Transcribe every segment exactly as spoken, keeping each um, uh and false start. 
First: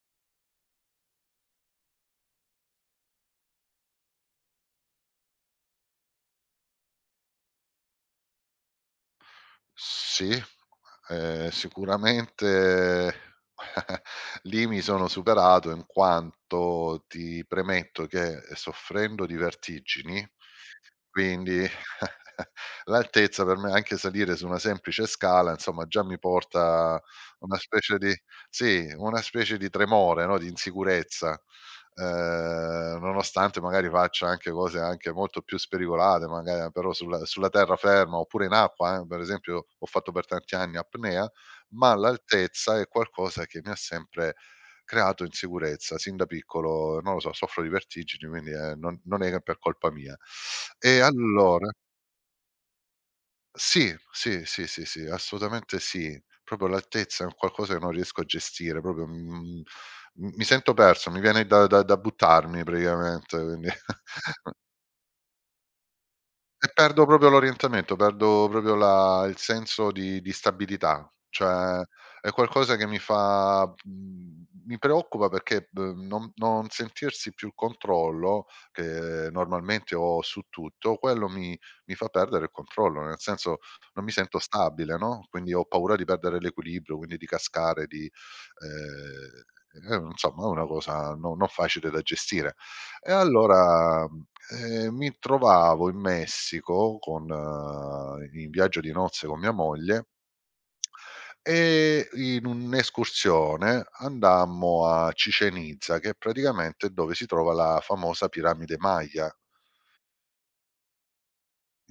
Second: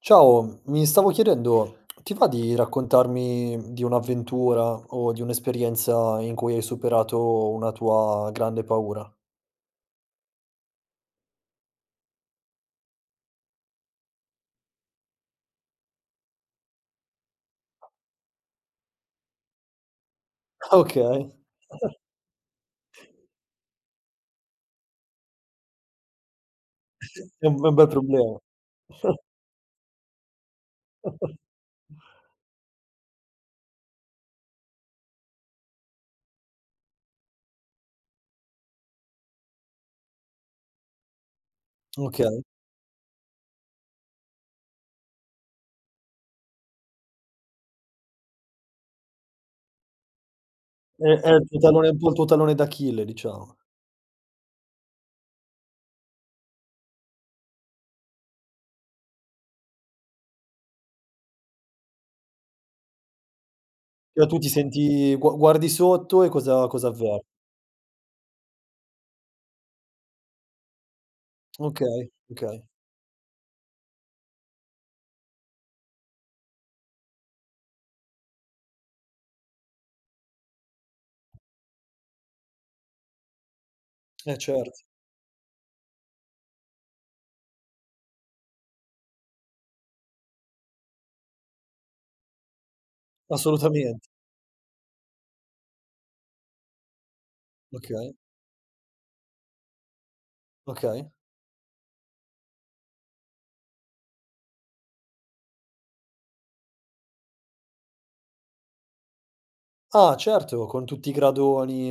Ciao, mi stavo chiedendo, ti va di raccontarmi di un'avventura o di un'esperienza in cui hai superato una tua grande paura? Sì, ehm, sicuramente lì mi sono superato, in quanto ti premetto che eh, soffrendo di vertigini, Okay, quindi l'altezza per me, anche salire su una semplice scala, insomma, già mi porta è una un be bel specie di problema. sì, una specie di tremore, no, di insicurezza, ehm, nonostante magari faccia anche cose anche molto più spericolate, magari eh, però sulla sulla terraferma oppure in acqua, eh, per esempio, ho fatto per tanti anni apnea, ma Okay, l'altezza è qualcosa che mi ha sempre creato insicurezza sin da piccolo, non lo so, soffro di vertigini, quindi, ehm, non non è che per colpa mia. E è è il tuo allora tallone un po', il tuo tallone d'Achille, diciamo. sì, sì, sì, sì, sì, assolutamente sì. Proprio l'altezza è un qualcosa che non riesco a gestire, proprio, mhmm, mi mi sento perso, mi viene da da da buttarmi praticamente, quindi Cioè tu ti senti gua guardi sotto e cosa e cosa perdo avverti? proprio l'orientamento, perdo proprio la il senso di di stabilità. Cioè, Okay, è okay. qualcosa che mi fa, mhmm, mi preoccupa, perché b non non sentirsi più il controllo, che normalmente ho su tutto, quello mi mi fa perdere il controllo, nel senso non mi Eh sento certo, stabile, no, quindi ho paura di perdere l'equilibrio, quindi di cascare, di, ehm, è insomma, è una cosa no, non facile da gestire. E allora, assolutamente. ehm, mi trovavo in Messico con, Okay, eh, in viaggio di nozze con mia moglie, okay. e in un'escursione andammo a Chichén Itzá, che praticamente è praticamente dove si trova la famosa piramide Maya. Ah certo, con tutti i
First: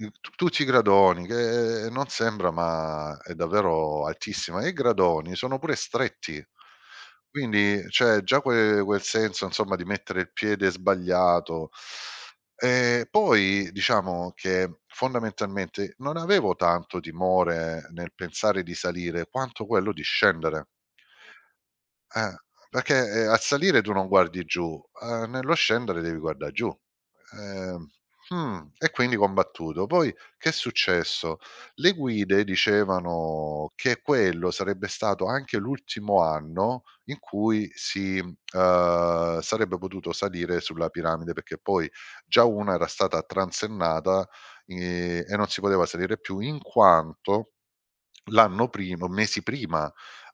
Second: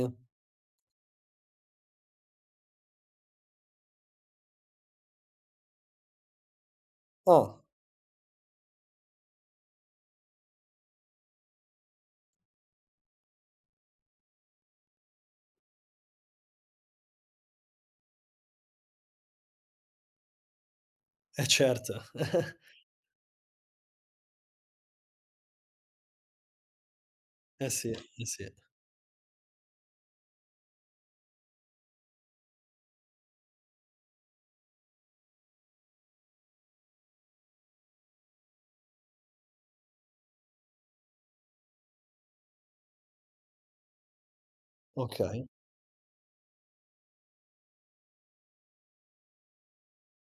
Mhmm, Tu Tucci Gradoni che eh, non sembra, ma è davvero altissima e i gradoni sono pure stretti. Ah, Quindi, cioè già que quel senso insomma di mettere il piede sbagliato. E poi diciamo che fondamentalmente non avevo tanto timore nel pensare di salire, quanto quello di scendere. eh certo. Eh, perché, ehm, al salire tu non guardi giù, ehm, nello scendere devi guardà giù. Eh Ehm, sì, eh sì. mh, e quindi combattuto. Poi che è successo? Le guide dicevano che quello sarebbe stato anche l'ultimo anno in cui si, ehm, sarebbe potuto salire sulla piramide, perché poi già una era stata transennata, ehm, e Okay. non si poteva salire più, in quanto l'anno prima, mesi prima,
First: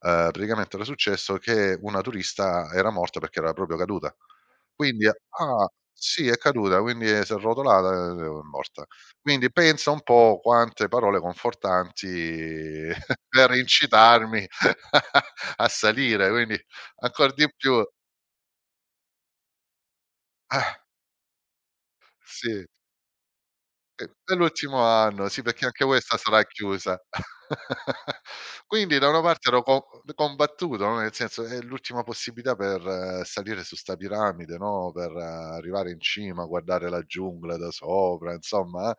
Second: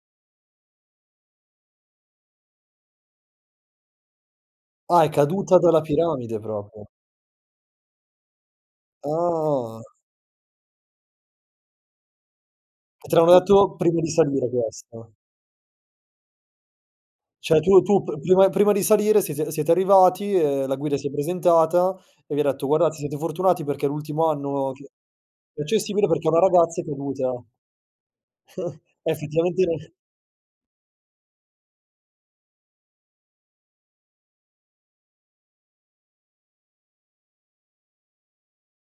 uhm, praticamente era successo che una turista era morta, perché era proprio caduta. Ah, Quindi è caduta ah, dalla sì, è piramide caduta, proprio. quindi s'è arrotolata e è morta. Quindi Ah, pensa un po' quante parole confortanti e te l'hanno per detto prima di incitarmi salire questo. a salire, quindi ancor di Cioè più, tu tu p prima prima di salire siete siete arrivati, ehm, eh, la guida si è presentata e vi ha sì. detto: "Guardate, siete fortunati perché è E l'ultimo è anno l'ultimo che anno, sì, è perché anche accessibile questa perché una sarà ragazza è chiusa. caduta." Quindi da E una parte ero effettivamente co combattuto, no, nel senso: è l'ultima possibilità per, eh, salire su 'sta piramide, no, per, eh, arrivare in cima, guardare la giungla da sopra, insomma,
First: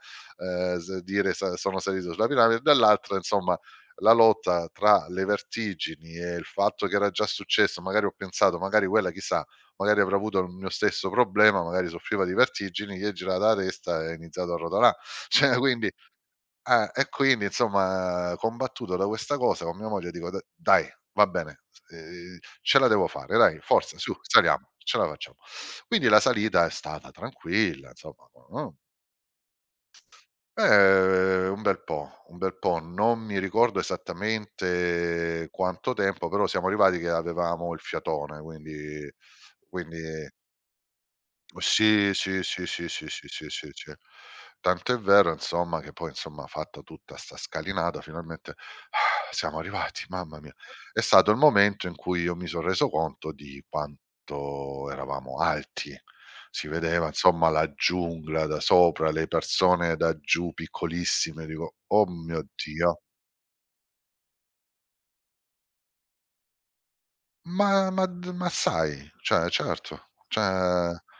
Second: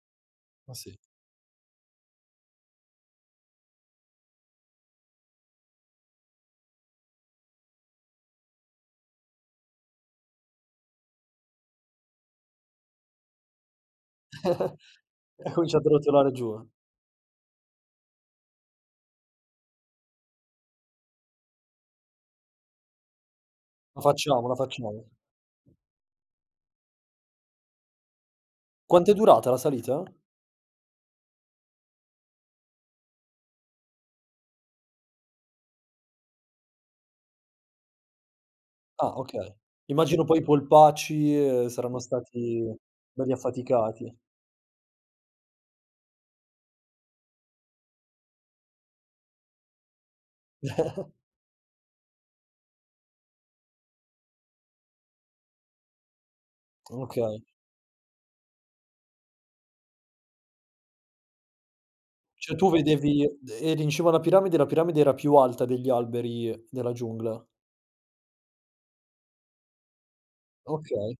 ma ehm, sì. s dire: "Sa sono salito sulla piramide", dall'altra insomma la lotta tra le vertigini e il fatto che era già successo, magari ho pensato: "Magari quella, chissà, magari avrà avuto il mio stesso problema, magari soffriva di vertigini", gli è girata la testa e è iniziato a rotolà, Ha cioè, cominciato quindi, a rotolare giù. eh, e quindi insomma combattuto da questa cosa, con mia moglie dico: "D dai, va bene, ehm, ce la devo fare, dai, forza, La su, facciamo, la saliamo, ce facciamo. la facciamo". Quindi la salita è stata tranquilla, insomma, Quanto è durata la salita? ehm, un bel po', un bel po', non mi ricordo esattamente quanto tempo, però siamo arrivati che avevamo il fiatone, quindi Ah, okay. quindi Immagino poi i polpacci, ehm, saranno sì, sì, stati sì, sì, sì, sì, belli sì, sì, sì. affaticati. Tant'è vero insomma che poi, insomma, fatta tutta 'sta scalinata, finalmente ah, siamo arrivati, mamma mia. È stato il momento in cui io mi son reso conto di quanto eravamo alti. Si vedeva Okay. insomma la giungla da sopra, le persone da giù piccolissime, dico: "Oh mio Cioè tu Dio." vedevi eri in cima alla piramide, e la piramide era più alta degli alberi della giungla? Ma ma d ma sai, cioè certo, cioè, Okay.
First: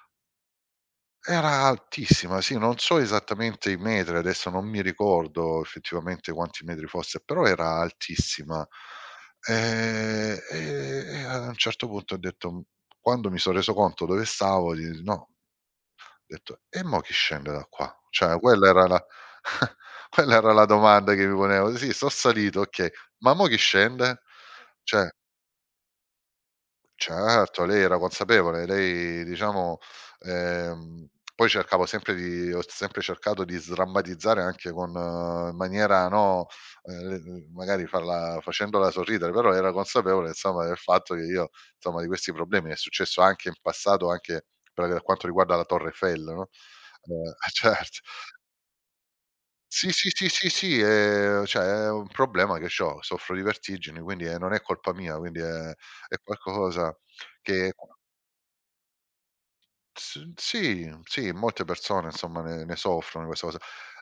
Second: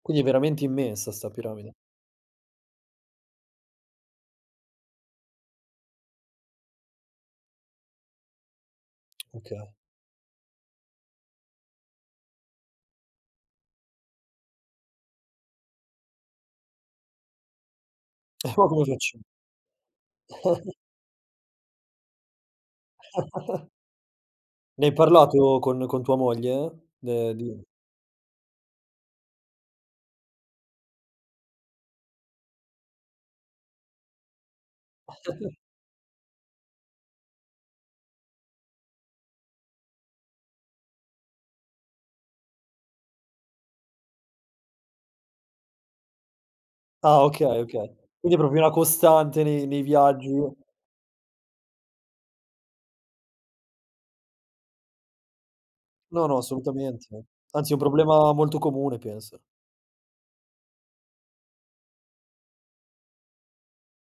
Quindi è veramente immensa 'sta era piramide. altissima, sì, non so esattamente i metri, adesso non mi ricordo effettivamente quanti metri fosse, però era altissima. Okay. Ehm, e e a un certo punto ho detto, quando mi son reso conto dove stavo, di no, ho detto: "E mo' chi scende da qua?" Cioè E ma quella come era la facci quella era la domanda che mi ponevo. Sì, so' salito, okay, ma mo' chi scende? ne hai Cioè parlato con con tua moglie? De di certo, lei era consapevole, lei diciamo, ehm, poi cercavo sempre di ho sempre cercato di sdrammatizzare, anche con, eh, in maniera, no, ehm, l magari farla facendola sorridere, però era consapevole insomma del fatto che io, insomma, di questi problemi è successo anche in passato, anche per quanto riguarda la Torre Eiffel, no, Ah ehm, okay, okay. certo. Quindi è proprio una costante nei nei Sì, sì, viaggi. sì, sì, sì, ehm, cioè è un problema che c'ho, soffro di vertigini, quindi, ehm, non è colpa mia, quindi è è No, no, qualcosa assolutamente. Anzi è che, un problema molto comune, penso. S sì, sì, molte persone insomma ne ne soffrono di questa cosa.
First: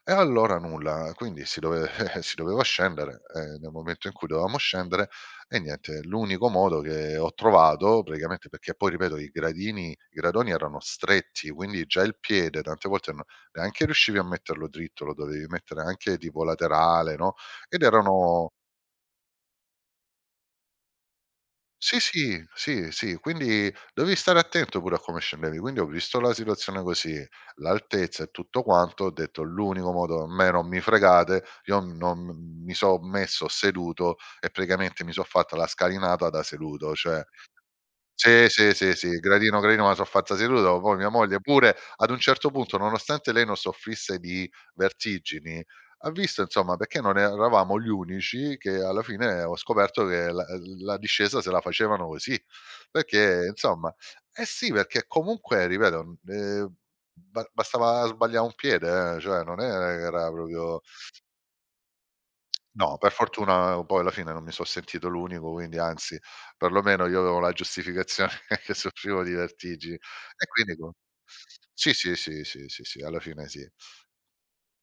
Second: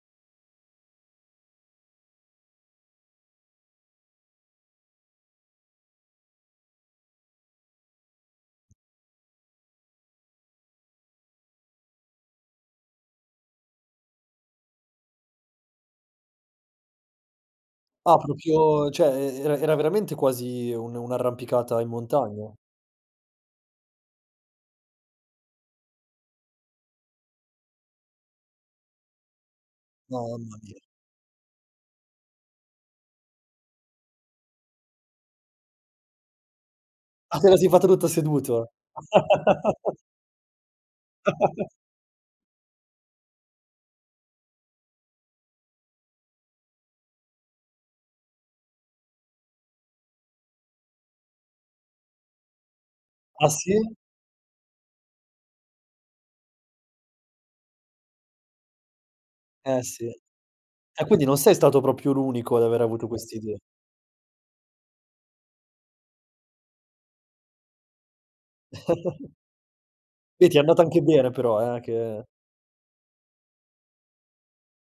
E allora nulla, quindi si dove si doveva scendere, e nel momento in cui dovevamo scendere, e niente, l'unico modo che ho trovato praticamente, perché poi, ripeto, i gradini i gradoni erano stretti, quindi già il piede tante volte no, neanche riuscivi a metterlo dritto, lo dovevi mettere anche tipo laterale, no, ed Ah erano, proprio, cioè e era era veramente quasi un un'arrampicata in sì, sì, montagna? sì, sì, quindi devi stare attento pure a come scendevi. Quindi ho visto la situazione così, l'altezza e tutto quanto, ho detto: "L'unico modo, a me Mamma non mia. mi fregate", io non mi so' messo seduto e praticamente mi so' fatta la scalinata da seduto, cioè Ah, te la sei fatta tutta sì, seduto? sì, sì, sì, gradino, gradino, me la so' fatta seduta, ma poi mia moglie pure ad un certo punto, nonostante lei non soffrisse di vertigini, ha visto, insomma, perché non eravamo gli unici, che alla fine ho scoperto che la ehm, la discesa se la facevano così, perché Ah sì? insomma, eh sì, perché comunque, ripeto, ehm, ba bastava sbaglià un piede, eh, cioè non è che Eh sì. era proprio. E quindi non sei stato proprio l'unico ad aver No, avuto per quest'idea. fortuna, poi alla fine, non mi son sentito l'unico, quindi anzi, perlomeno io avevo la giustificazione che soffrivo di vertigini, e Beh, ti è quindi andata co anche bene però, eh, sì, sì, che sì, sì, sì, sì, alla fine sì,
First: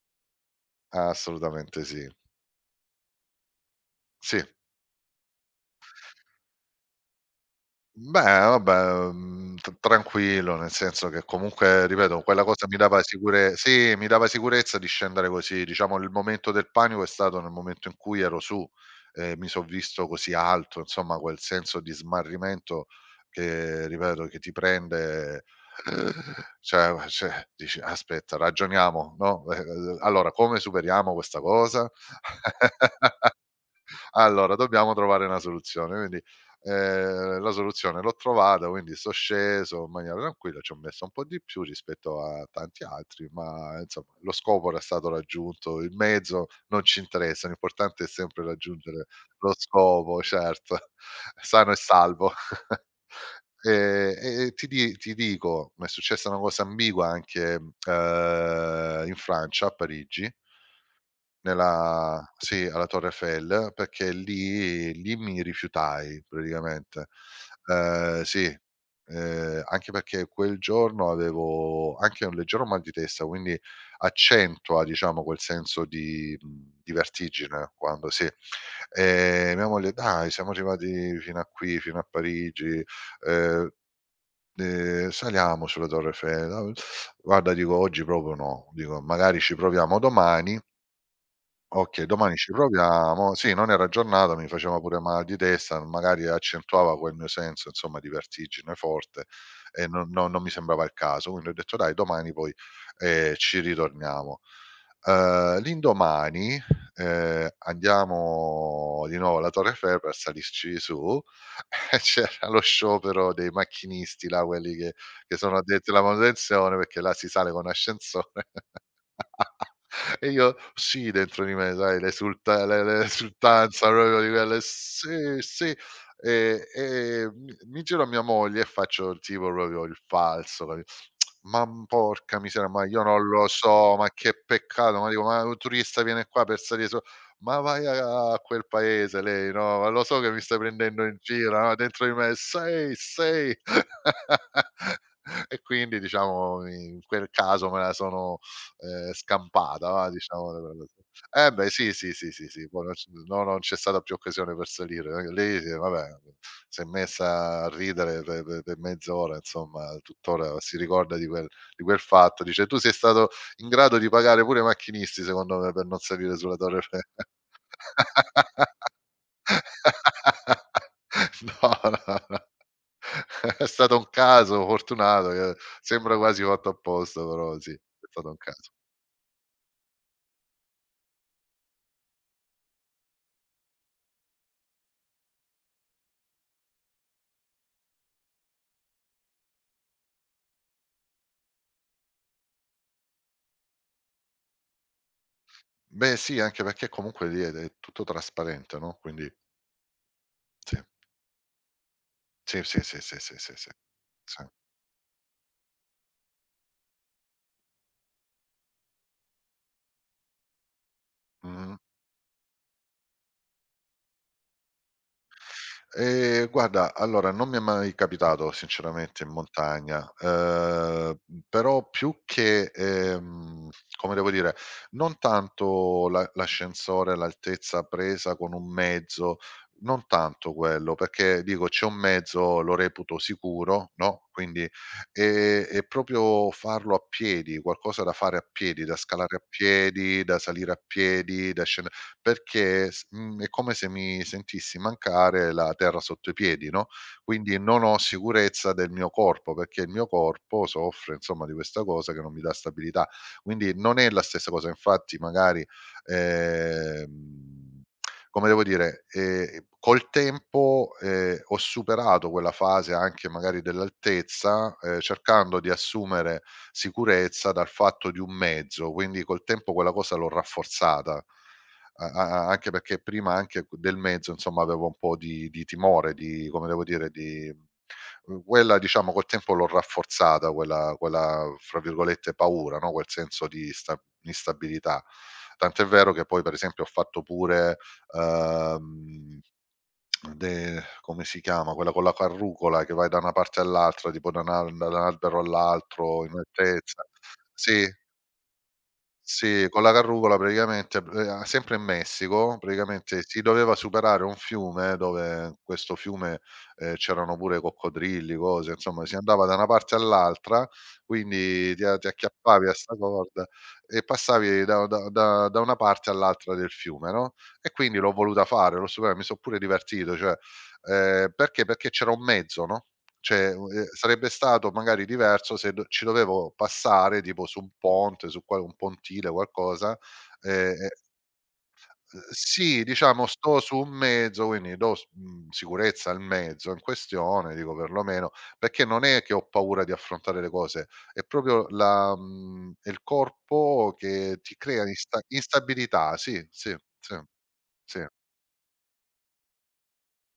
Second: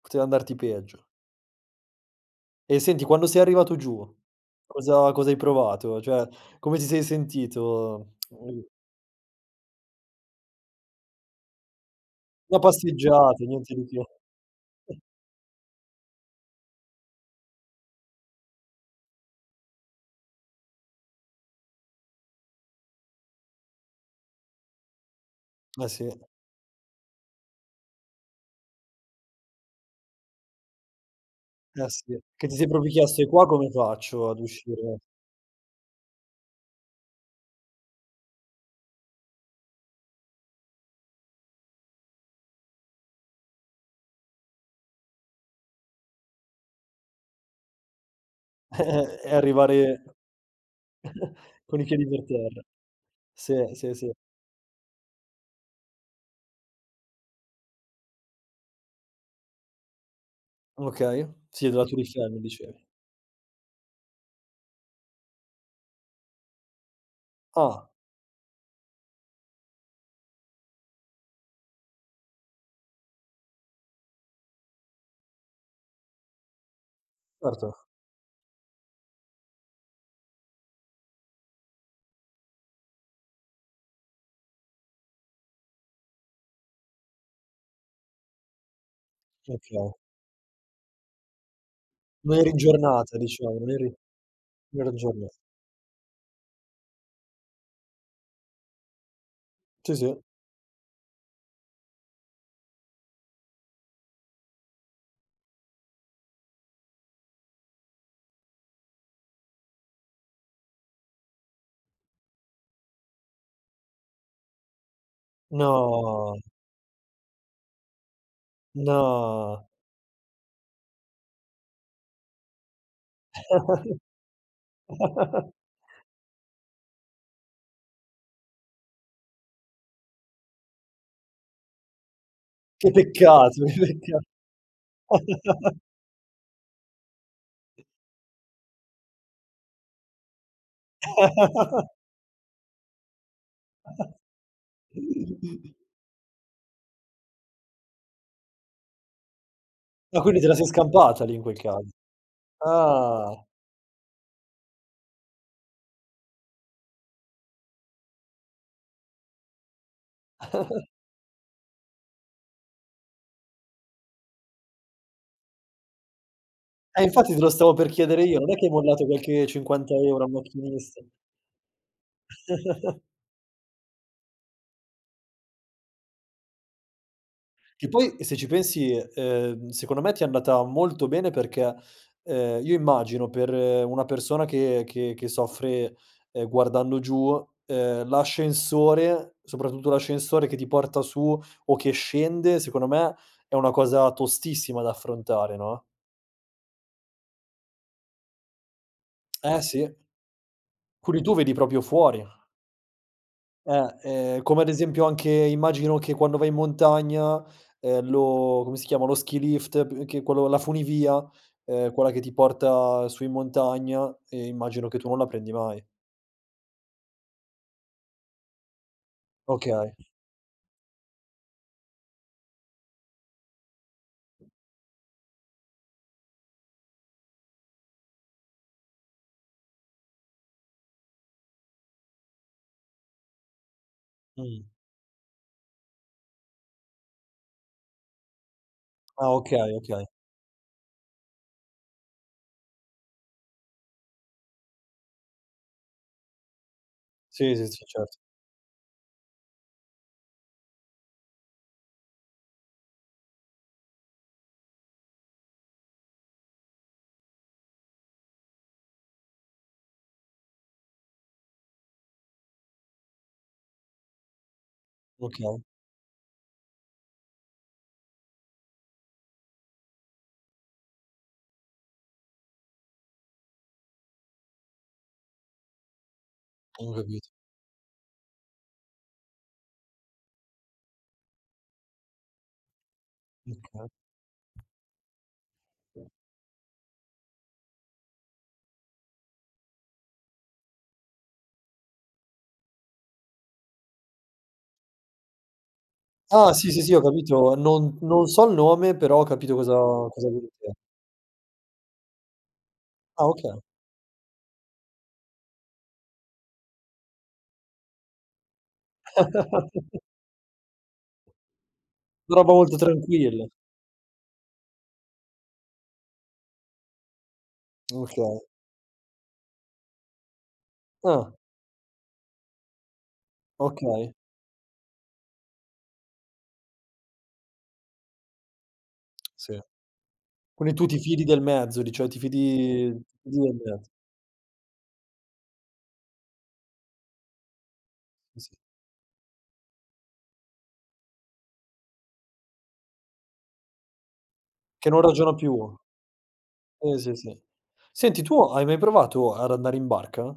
poteva andarti peggio. assolutamente sì. E senti, quando sei arrivato giù, Sì. cosa cosa hai provato? Cioè, come ti sei sentito? Beh, Mhmm, vabbè, mhmm, t tranquillo, nel senso che comunque, ripeto, quella una cosa mi dava passeggiata, sicure niente di sì, che. mi dava sicurezza di scendere così. Diciamo il momento del panico è stato nel momento in cui ero su e mi son visto così alto, insomma quel senso di smarrimento che, ripeto, che ti prende, Eh sì, eh cioè, ma, cioè dici: "Aspetta, ragioniamo, no, ehm, allora come superiamo questa cosa?" sì. Che ti sei proprio chiesto: "E qua come faccio ad Allora, dobbiamo uscire trovare una soluzione. Quindi, ehm, la soluzione l'ho trovata, quindi so' sceso in maniera tranquilla, ci ho messo un po' di più rispetto a tanti altri, ma insomma lo scopo era stato raggiunto, il mezzo non ci interessa, l'importante è sempre raggiungere e lo arrivare scopo, certo, sano e con i piedi per salvo. terra?" Sì, sì, sì. Ehm, e e ti di ti dico, m'è successa una cosa ambigua anche, ehm, in Francia, a Parigi, Okay. Sì, della Tour Eiffel nella mi sì, dicevi. alla Torre Eiffel, perché lì lì mi rifiutai praticamente. Ah, Ehm, sì, ehm, anche perché quel giorno avevo anche un leggero mal di testa, quindi accentua, diciamo, quel senso di, mhmm, di vertigine, certo. quando sì. Ehm, mia moglie: "Dai, siamo arrivati fino a qui, fino a Parigi, ehm, ehm, saliamo sulla Torre Eiffel." "Guarda," dico, "oggi proprio no." Dico: "Magari ci Okay. proviamo domani." Okay, domani Non eri ci aggiornata, proviamo. Sì, diciamo, non non era eri aggiornata, mi faceva non eri pure male aggiornata. di testa, magari accentuava quel mio senso, insomma, di vertigine forte, e Sì, non sì. non non mi sembrava il caso. Quindi ho detto: "Dai, domani poi, ehm, ci ritorniamo". Uhm, l'indomani, ehm, andiamo di nuovo alla Torre Eiffel per salirci su, e c'era lo sciopero dei macchinisti là, quelli che che sono addetti alla No, manutenzione, perché là si sale con ascensore. no. E io, sì, dentro di me, sai, l'esulta, l'e l'e l'esultanza, proprio di quelle: "Sì, sì". E e mi mi giro a mia moglie e faccio il tipo proprio il falso, capi "Ma porca miseria, ma Che io non lo peccato, che so, ma pecca che peccato", ma dico: "Ma un turista viene qua per salire su". "Ma vai a a quel paese", lei: "No, ma lo so che mi stai prendendo in giro", no, dentro di me: "Sì, sì". E quindi diciamo in quel caso me la sono, Ehm, scampata, va, Ma quindi te diciamo. la sei scampata lì in Eh quel beh, caso. sì, sì, sì, sì, sì, poi non c Ah. no, non c'è stata più occasione per salire, ehm, lì sì, vabbè, s'è messa a ridere pe pe pe mezz'ora, insomma, tuttora si ricorda di quel, di quel fatto, dice: "Tu sei stato in grado di pagare pure i macchinisti, secondo me, per non salire sulla Torre Eiffel". Eh infatti te lo stavo per chiedere io, non è che hai mollato qualche cinquanta euro € al macchinista? No, no, no, è stato un caso fortunato, che sembra quasi fatto apposta, però sì, è Che poi stato se un ci caso. pensi, ehm, secondo me ti è andata molto bene perché, ehm, io immagino per eh, una persona che che che soffre, ehm, guardando giù, ehm, l'ascensore, soprattutto l'ascensore che ti porta su o che scende, secondo me è una cosa tostissima da affrontare, no? Beh sì, anche perché comunque lì è è tutto trasparente, no, quindi Eh sì, sì. quindi tu vedi proprio fuori. Sì, sì, sì, sì, sì, sì, sì, Eh, ehm, sì. come ad esempio anche immagino che quando vai in montagna, ehm, lo come si chiama, lo ski lift, p che quello, la funivia, Mh-mh. ehm, quella che ti porta su in montagna, ehm, immagino che tu non la prendi mai. Ehm, guarda, allora non mi è mai capitato sinceramente in Okay. montagna, ehm, però più che, ehm, come devo dire, non tanto l'a l'ascensore, l'altezza presa con un mezzo, non tanto quello, perché dico c'è un mezzo, lo reputo sicuro, no, Mh. quindi ehm, e proprio farlo a piedi, qualcosa da fare a piedi, da Ah, scalare a okay, okay. piedi, da salire a piedi, da scende perché s mhmm, è come se mi sentissi mancare la terra sotto i piedi, no, Sì, quindi sì, non sì, ho certo. sicurezza del mio corpo, perché il mio corpo soffre insomma di questa cosa che non mi dà stabilità. Quindi non è la stessa cosa, infatti magari, ehm, come devo dire, ehm, col tempo, ehm, ho superato quella fase anche magari dell'altezza, ehm, cercando Okay, di assumere sicurezza dal fatto di un mezzo, quindi col tempo quella cosa l'ho rafforzata. A a a anche perché prima anche q del mezzo, insomma, avevo un po' di di timore, di come devo ho dire, capito. di uhm, quella diciamo col tempo l'ho rafforzata quella quella, fra virgolette, "paura", no, quel senso di Okay. sta instabilità. Tant'è vero che poi per esempio ho fatto pure, uhm, de come si chiama, quella con la carrucola che vai da una parte all'altra, tipo da un al da un albero all'altro in Ah, sì, sì, sì, ho altezza. capito. Sì. Non non so il nome, però ho capito Sì, cosa con la cosa carrucola vuoi dire. praticamente, ehm, sempre in Messico, praticamente Ah, si okay. doveva superare un fiume dove in questo fiume, ehm, c'erano pure coccodrilli, cose, insomma si andava da una parte all'altra, quindi ti a ti Una roba acchiappavi a molto 'sta tranquilla. corda e passavi da da da da una parte all'altra del fiume, no, e quindi l'ho Okay. voluta fare, l'ho supera mi so' pure divertito, cioè, ehm, Ah, perché? Perché c'era un mezzo, no? Cioè, u ehm, okay. sarebbe stato magari diverso se do ci dovevo passare tipo su un ponte, su qua un pontile, Sì. qualcosa, ehm, Quindi tu e ti fidi del mezzo, di cioè ti uhm, sì, fidi diciamo ti fidi del sto su mezzo, un mezzo, quindi do s mhmm, sicurezza al mezzo in questione, dico perlomeno sì, sì, perché non è che ho paura di affrontare le cose, è proprio la mhmm, è il corpo che ti crea che non insta ragiona più. instabilità, sì, sì, Sì, sì, sì, sì. sì, Senti, tu hai mai provato ad andare in barca?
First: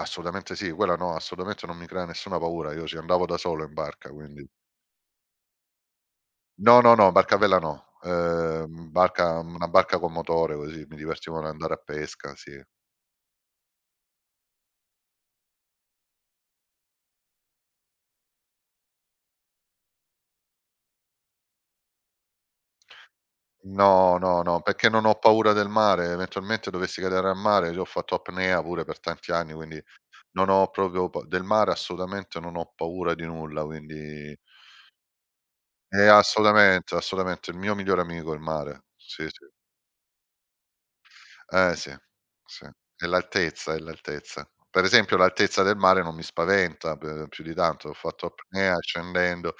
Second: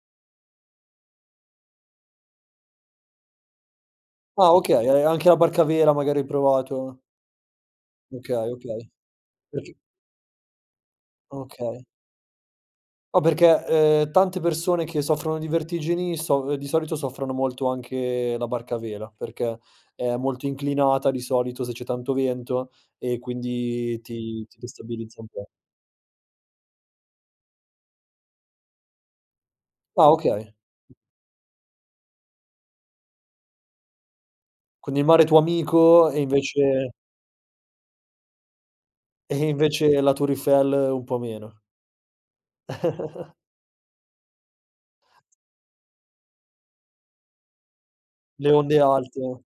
assolutamente sì, quella no, assolutamente non mi crea nessuna paura, io ci andavo da solo in barca, quindi. Ah okay, e anche la barca a vela magari hai No, no, provato? no, barcavela no. Okay, okay. Ehm, barca una Perché barca con motore così, mi divertivo ad andare a okay. pesca, sì. No, perché, ehm, tante persone che soffrono di vertigini so eh, di solito soffrono molto anche la barca a vela, perché è molto inclinata di solito se c'è tanto vento e quindi No, no, ti ti no, perché non ho destabilizza un po'. paura del mare, eventualmente dovessi cadere al mare, io ho fatto apnea pure per tanti anni, quindi Ah non okay. ho proprio pa del mare, assolutamente non ho paura di nulla, quindi Con il mare tuo eh, amico e invece assolutamente, assolutamente, il mio migliore amico è il mare. Sì, e sì. invece la Tour Eiffel un po' meno. Eh sì, sì, è l'altezza, è l'altezza. Per esempio l'altezza del mare non mi spaventa p più di tanto, ho fatto Le onde apnea alte, scendendo.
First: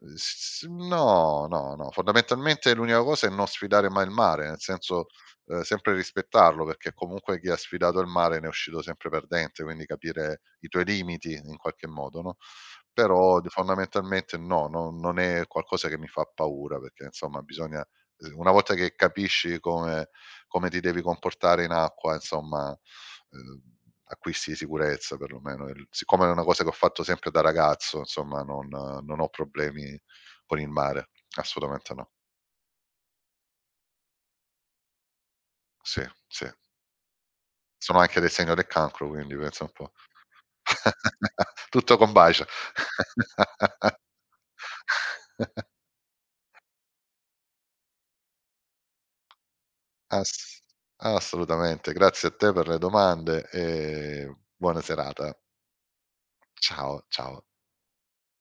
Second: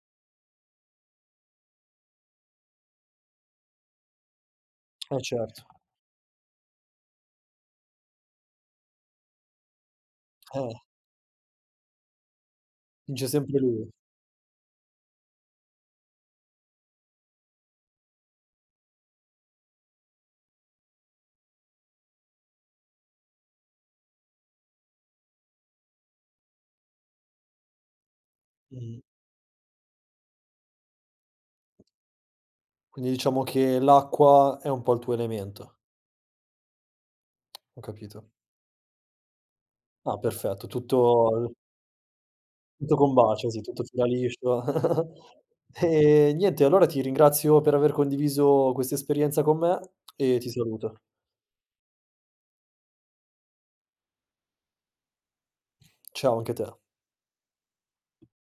Uhm, s s no, no, no, fondamentalmente l'unica cosa è non sfidare mai il mare, nel senso, eh uhm, certo, sempre rispettarlo, perché comunque chi ha sfidato il mare ne è uscito sempre perdente, quindi capire i eh, tuoi limiti in qualche modo, no, vince però d sempre lui. fondamentalmente no, no non è qualcosa che mi fa paura, perché insomma bisogna uhm, una volta che capisci come come ti devi comportare in acqua, insomma, ehm, acquisti di sicurezza perlomeno. Il siccome è una cosa che ho fatto sempre da ragazzo, insomma, non Mh. non ho problemi con il mare, assolutamente no. Quindi diciamo che l'acqua è un po' il tuo elemento, Sì, sì. ho Sono anche del capito. segno del cancro, quindi pensa un po'. Ah perfetto, tutto Tutto combacia. tutto combacia, sì, tutto fila liscio. E niente, allora ti ringrazio per aver condiviso questa esperienza con me e ti Ass saluto. assolutamente. Grazie a te per le domande e buona serata. Ciao anche a te. Ciao, ciao.